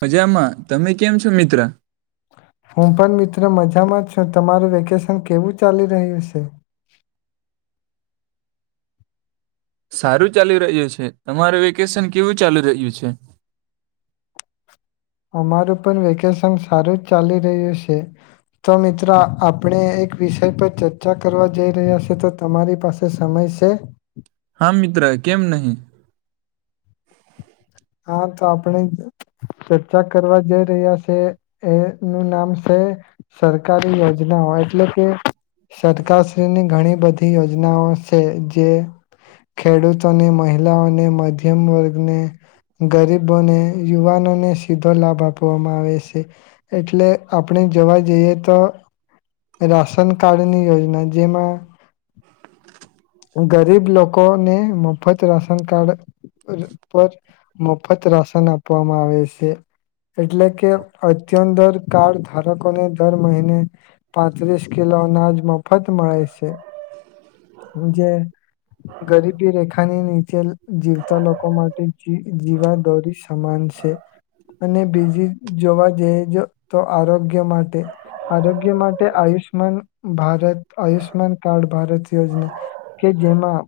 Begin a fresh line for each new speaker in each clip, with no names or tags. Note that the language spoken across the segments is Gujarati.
મજામાં. તમે કેમ છો મિત્ર?
હું પણ મિત્રો મજામાં છું. તમારું વેકેશન કેવું ચાલી રહ્યું છે?
સારું ચાાલી રહ્યું છે. તમારું વેકેશન કેવું ચાાલી રહ્યું છે?
અમારું પણ વેકેશન સારું જ ચાલી રહ્યું છે. તો મિત્રો આપણે એક વિષય પર ચર્ચા કરવા જઈ રહ્યા છે. તો તમારી પાસે સમય છે?
હા મિત્ર કેમ નહી.
હા તો આપણે ચર્ચા કરવા જઈ રહ્યા છે એનું નામ છે સરકારી યોજનાઓ એટલે કે સરકારશ્રીની ઘણી બધી યોજનાઓ છે. જે ખેડૂતોને મહિલાઓને મધ્યમ વર્ગને ગરીબોને યુવાનોને સીધો લાભ આપવામાં આવે છે. એટલે આપણે જોવા જઈએ તો રાશન કાર્ડની યોજના જેમાં ગરીબ લોકોને [unintelligible] રાશન કાર્ડ પર મફત રાશન આપવામાં આવે છે. એટલે કે અત્યંદર કાર્ડ ધારકોને દર મહિને છત્રીસ કિલો અનાજ મોફત મળે છે. જે ગરીબી રેખાની નીચે જીવતા લોકો માટે જીવાદોરી સમાન છે અને બીજી જોવા જઈ તો આરોગ્ય માટે આરોગ્ય માટે આયુષ્માન ભારત આયુષ્યમાન કાર્ડ ભારત યોજના કે જેમાં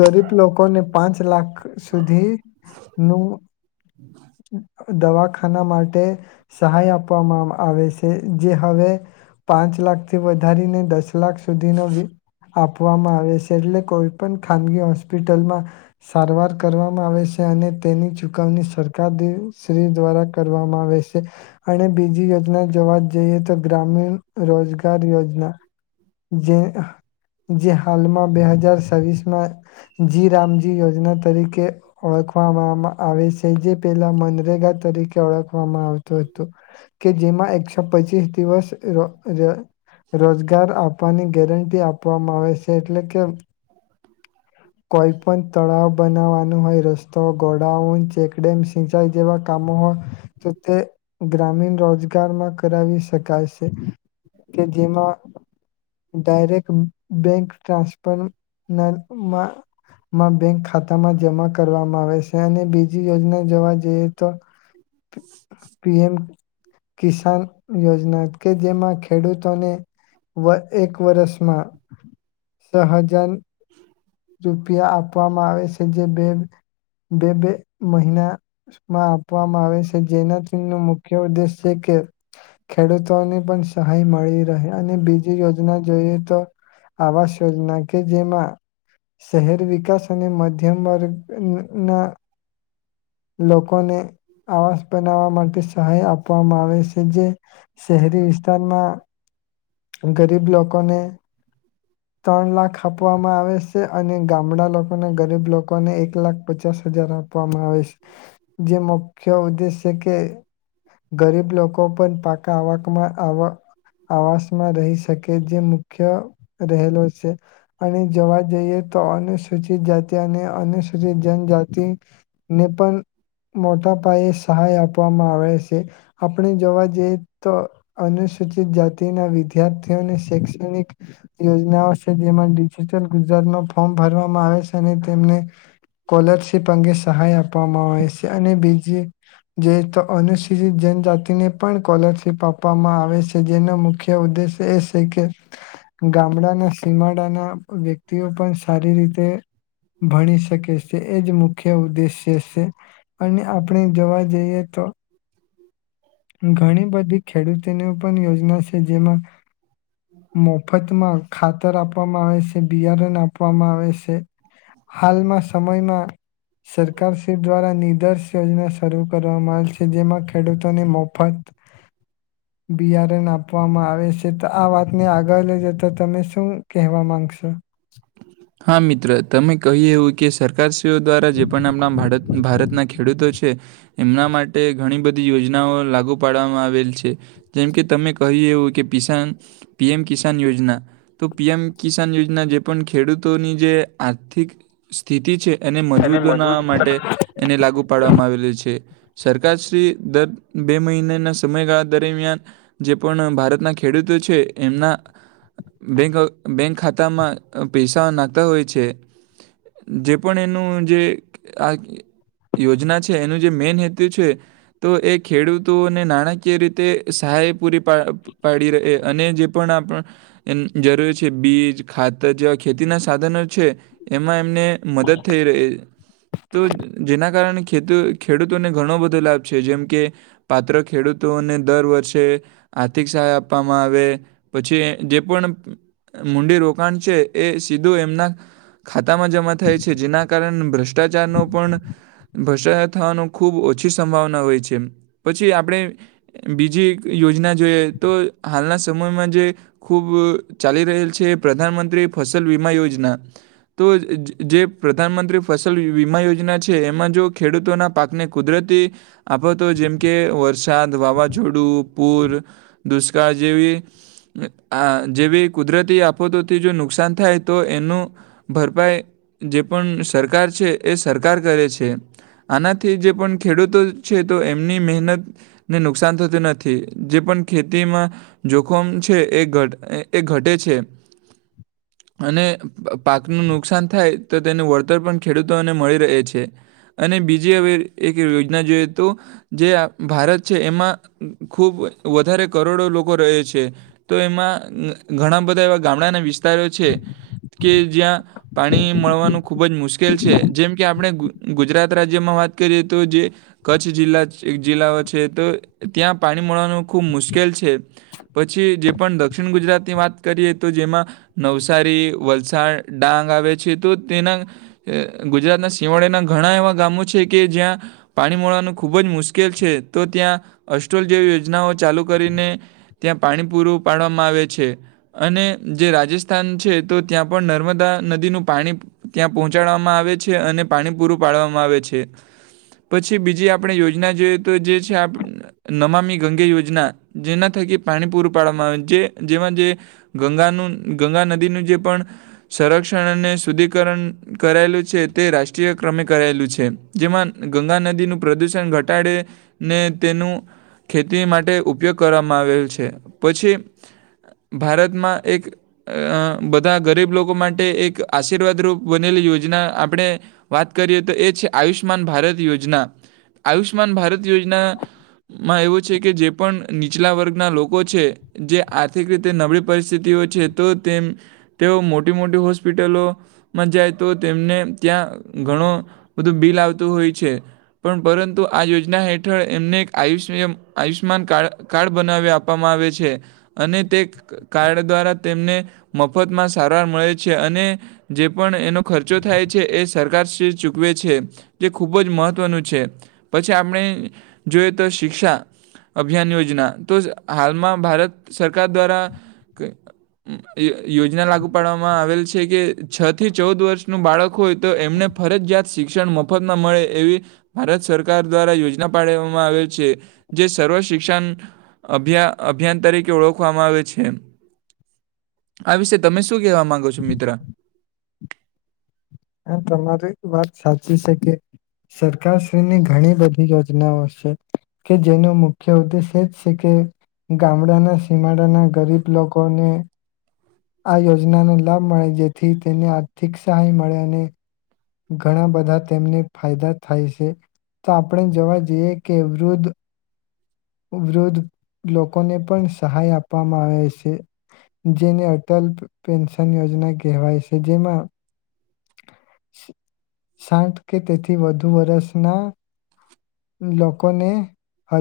ગરીબ લોકોને પાંચ લાખ સુધી નું [inaudible] દવાખાના માટે સહાય આપવામાં આવે છે. જે હવે પાંચ લાખથી વધારીને દસ લાખ સુધીનો આપવામાં આવે છે. એટલે કોઈ ખાનગી હોસ્પિટલમાં સારવાર કરવામાં આવે છે. અને તેની ચુકવણી સરકાર શ્રી દ્વારા કરવામાં આવે છે અને બીજી યોજના જોવાત જઈએ તો ગ્રામીણ રોજગાર યોજના જે જે હાલમાં બે હજાર છવીસમાં જી રામજી યોજના તરીકે કે ઓળખવામાં મા આવે છે. જે પેલા મનરેગા તરીકે ઓળખવામાં આવતું હતું. કે જેમાં એકસો પચીસ દિવસ ર ર રોજગાર આપવાની ગેરંટી આપવામાં આવે છે એટલે કે કોઈપણ તળાવ બનાવવાનો હોય, રસ્તો, ગોડાઉન ચેકડેમ જેવા કામો હોય તો તે ગ્રામીણ રોજગારમાં કરાવી શકાય છે. કે જેમાં ડાયરેક્ટ બેન્ક ટ્રાન્સફર માં મા મા બેંક ખાતામાં જમા કરવામાં આવે છે અને બીજી યોજના જોવા જઈએ તો પીએમ કિસાન યોજના કે જેમાં ખેડૂતોને વર એક વરષમાં છ હજાર રૂપિયા આપવામાં આવે છે જે બે બે બે મહિનામાં આપવામાં આવે છે જેનાથી એનું મુખ્ય ઉદ્દેશ છે કે ખેડૂતોની પણ સહાય મળી રહે અને બીજી યોજના જોઈએ તો આવાસ યોજના કે જેમાં શહેર વિકાસ અને મધ્યમ વર્ગ ન ના લોક લોકોને આવાસ બનાવવા માટે સહાય આપવામાં આવે છે જે શહેરી વિસ્તારમાં રીબ લોકોને ત્રણ લાખ આપવામાં આવે સે અને ગામડા લોક અને ગરીબ લોકોને એક લાખ પચાસ હજાર આપ પન હવે જે મુખ્ય ઉદ્દેશ છે કે ગરીબ લોકો પણ પાકા આવકમાં આવ આવાસમાં રહી શકે જે મુખ્ય રહેલો છે. અને જોવા જઈએ તો અનુસૂચિત જાતિ અને આ અનુસૂચિત જનજાતિ ને પન મોટા પાયે સહાય આપવામાં આવે સે. આપણે જોવા જઈએ તો અનુસૂચિત જાતિના વિદ્યાર્થીઓને શૈક્ષણિક યોજનાઓ છસે જેમાં ડિજિટલ ગુજરાતમાં ફોર્મ ભરવામાં આવે સે. અને તેમને કોલરશીપ અંગે સહાય આપ પવામાં આવે સે. અને બીજી જે તો અનુસૂચિત જનજાતિને પણ કોલરશીપ આપવામાં આવે સે. જેનો મુખ્ય ઉદ્દેશ્ય એ સે કે ગામડાના સીમાડાના વ્યક્તિઓ પણ સારી રીતે ભણી શકે સે એ જ મુખ્ય ઉદ્દેશ્ય દ્દેશ્ય અને આપણે જોવા જઈએ તો ઘણી બધી ખેડૂતોની પણ યોજના છે જેમાં મફતમાં ખાતર આપવામાં આવે સે. બિયારણ નાંપવામાં આવે સે. હાલમાં સમયમાં સરકાર શ્રી દ્વારા નિદર્શ યોજના શરૂ કરવામાં આવી છે. જેમાં ખેડૂત એને મફત બિયારણ આપવામાં આવે છે. તો આ વાતને આગળ લઈ જતા તમે શું કહેવા માંગશો?
હા, મિત્ર તમે કહી એવું કે સરકાર સ તેઓ દ્વારા જે પણ આમના ભાડત ભારત ના ખેડૂતો છે. એમના માટે ઘણી બધી યોજનાઓ લાગુ પાડવામાં આવેલ છે. જેમ કે, તમે કહ્યું એવું કે કિસાન પીએમ કિસાન યોજના, તો પીએમ કિસાન યોજના જે પણ ખેડૂત તોની જે આર્થિક સ્થિતિ છે એને મજબૂત બનાવવા માટે એને લાગુ પાડવામાં આવેલુ છે. સરકારશ્રી દર બે મહિનેના સમયગાળા દરમિયાન જે પણ ભારતના ખેડૂતો છે, એમના બેન્ક અ બેન્ક ખાતામાં અ પૈસ તા નાખતા હોય છે. જે પણ એનું જે આ એ યોજના છે એનું જે મેન હેતુ છે, તો એ ખેડૂતોને નાણાકીય રીતે સહાય પૂરી પાડ પાડી રહે અને જે પણ આપ અન જરૂરી છે. બીજ ખાતર જેવ ખેતીના સાધનો છે. એમાં એમને મદદ થઈ રહી તો જેના કારણે ખેતુ ખેડૂતોને ઘણો બધો લાભ છે. જેમ કે પાત્ર ખેડૂતોને દર વર્ષે આર્થિક સહાય આપવામાં આવે. પછી જે પણ મુંડી રોકાન છે એ સીદો એમના ખાતામાં જમા થાય છે. જેના કારન ભ્રષ્ટાચારનો પણ ભ્રષ્ટાચાર થવાનો ખૂબ ઓછી સંભાવના હોય છે. પછી આપણે બીજી યોજના જોઈએ તો હાલના સમયમાં જે ખૂબ ચાલી રહેલ છે. પ્રધાનમંત્રી ફસલ વીમા યોજના. તો અ જે પ્રધાનમંત્રી ફસલ વીમા યોજના છે, એમાં જો ખેડૂતોના પાકને કુદરતી આફતો જેમ કે વરસાદ, વાવાઝોડું, પૂર, દુષ્કાળ જેવી આ જેવી કુદરતી આફતોથી જો નુ નુકસાન થાય તો એનું ભરપાઈ જે પણ સરકાર છે એ સરકાર કરે છે. આનાથી જે પણ ખેડૂતો છે તો એમની મહેનતને નુકસાન થતું નથી. જે પણ ખેતીમાં જોખમ છે એ ઘટ એ ઘટે છે. અને અ પાકનું નુકસાન થાય તો તેનું વળતર પણ ખેડૂતોને મળી રહે છે. અને બીજી એવી એક એવી યોજના જોઈએ તો જે આ ભારત છે એમાં ખુબ વધારે કરોડો લોકો રહે છે, તો એમાં ઘણા બધા એવા ગામડાના વિસ સ્તારો છે કે જ્યાં પાણી મળવાનું ખૂબ જ મુશ્કેલ છે. જેમ કે આપણે ગુજ ગુજરાત રાજ્યમાં વાત કરીએ તો જે કચ્છ જિલ્લા જિલ્લાઓ છે, તો ત્યાં પાણી મળવાનું ખૂબ મુશ્કેલ છે. પછી જે પણ દ દક્ષિન ગુજરાતની વાત કરીએ તો જેમાં નવસારી વલસાડ ડાંગ આવે છે તો તેના ગુજરાતના શિવાળેના ઘણા એવાં ગામો છે કે જ્યાં પાણી મળવાનું ખૂબ જ મુશ્કેલ છે તો ત્યાં અસ્ટોલ જેવી યોજનાઓ ચાલુ કરીને ત્યાં પાણી પૂરું પાડવામાં આવે છે અને જે રાજસ્ તો ત્યાં પણ નર્મદા નદીનું પાણી ત્યાં પહોંચાડવામાં આવે છે અને પાણી પૂરું પાડવામાં આવે છે પછી બીજી આપણે યોજના જોઈએ તો જે છે નમામી ગંગે યોજના જેના થકી પાણી પૂરું પાડવામાં આવે જે જેમાં જે ગંગાનું ગંગા નદીનું જે પણ સંરક્ષણ અને શુદ્ધિકરણ કરાયેલું છે તે રાષ્ટ્રીય ક્રમે કરાયેલું છે જેમાં ગંગા નદીનું પ્રદૂષણ ઘટાડેને તેનું ખેતી માટે ઉપયોગ કરવામાં આવેલ છે પછી ભારતમાં એક અ બધા ગરીબ લોકો માટે એક આશીર્વાદરૂપ બનેલી યોજના આપણે વાત કરીએ તો એ છે આયુષ્યમાન ભારત યોજના આયુષ્યમાન ભારત યોજનામાં એવું છે કે જે પણ નીચલા વર્ગના લોકો છે જે આર્થિક રીતે નબળી પરિસ્થિતિઓ છે તો તેમ તેઓ મોટી મોટી હોસ્પિટલોમાં જાય તો તેમને ત્યાં ઘણું બધું બિલ આવતું હોય છે પણ પરંતુ આ યોજના હેઠળ એમને એક આયુષ આયુષ્યમાન કારડ કાર્ડ બનાવી આપવામાં આવે છે અને તે કાર્ડ દ્વારા તેમને મફતમાં સારવાર મળે છે અને જે પણ એનો ખર્ચો થાય છે એ સરકારશ્રી ચૂકવે છે જે ખૂબ જ મહત્ત્વનું છે પછી આપણે જોઈએ તો શિક્ષા અભિયાન યોજના તો હાલમાં ભારત સરકાર દ્વારા યો યોજના લાગુ પાડવામાં આવેલ છે કે છ થી ચૌદ વર્ષનું બાળક હોય તો એમને ફરજિયાત શિક્ષણ મફતમાં મળે એવી ભારત સરકાર દ્વારા યોજના પાડવામાં આવેલ છે જે સર્વ શિક્ષણ અભિયા અભિયાન તરીકે ઓળખવામાં આવે છે આ વિશે તમે શું કહેવા માંગો છો મિત્ર
આ તમારી વાત સાચી છે કે સરકારશ્રીની ઘણી બધી યોજનાઓ છે કે જેનો મુખ્ય ઉદ્દેશ એજ છે કે ગામડાના સીમાડાના ગરીબ લોકોને આ યોજનાનો લાભ મળે જેથી તેને આર્થિક સહાય મળે અને ઘણા બધા તેમને ફાયદા થાય છે તો આપણે જોવા જઈએ કે વૃદ્ધ વુદ્ધ લોકોને પણ સહાય આપવામાં આવે છે જેને અટલ પેન્શન યોજના કહેવાય છે જેમાં સાઠ કે તેથી વધુ વરષના લોકોને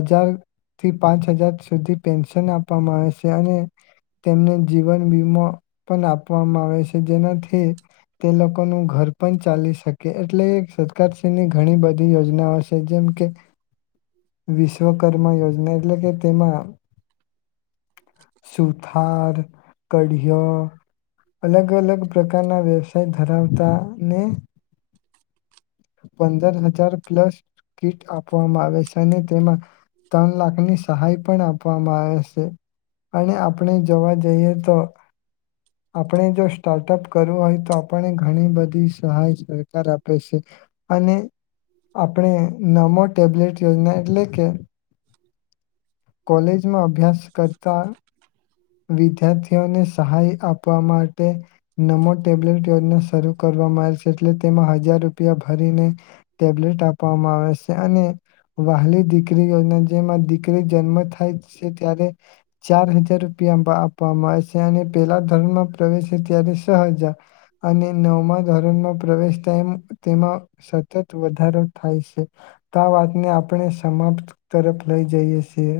હજાર થી પાંચ હજાર સુધી પેન્શન આપવામાં આવે છે અને તેમને જીવન વીમો પણ આપવામાં આવે છે જેનાથી તે લોકોનું ઘર પણ ચાલી શકે એટલે એ સરકારશ્રીની ઘણી બધી યોજનાઓ છે જેમ વિશ્વકર્મા યોજના એટલે કે તેમાં સુથાર કઢયો અલગ અલગ પ્રકારના વ્યવસાય ધરાવતા ને પંદર હજાર પ્લસ કીટ આપવામાં આવે છે અને તેમાં ત્રણ લાખની સહાય પણ આપવામાં આવે છે અને આપણે જોવા જઈએ તો આપણે જો સ્ટાર્ટઅપ કરવું હોય તો આપને ઘણી બધી સહાય સરકાર આપે છે અને આપણે નમો ટેબ્લેટ યોજના એટલે કે કોલેજમાં અભ્યાસ કરતા વિદ્યાર્થીઓને સહાય આપવા માટે નમો ટેબ્લેટ યોજના શરૂ કરવામાં આવે છે એટલે તેમાં હજાર રૂ રૂપિયા ભરીને ટેબ્લેટ આપવામાં આવે કે અને વહાલી દીકરી જેમાં દીકરી જન્મ થાય છે ત્યારે ચાર હજાર આપવામાં આવે છે અને પેલા ધોરણમાં પ્રવેેશ ત્યારે સહજા અને નવમાં ધોરણમાં પ્રવેશ તેમ તેમાં સતત વધારો થાય છે તો વાતને આપણે સમાપ્ત તરફ લઈ જઈએ છીએ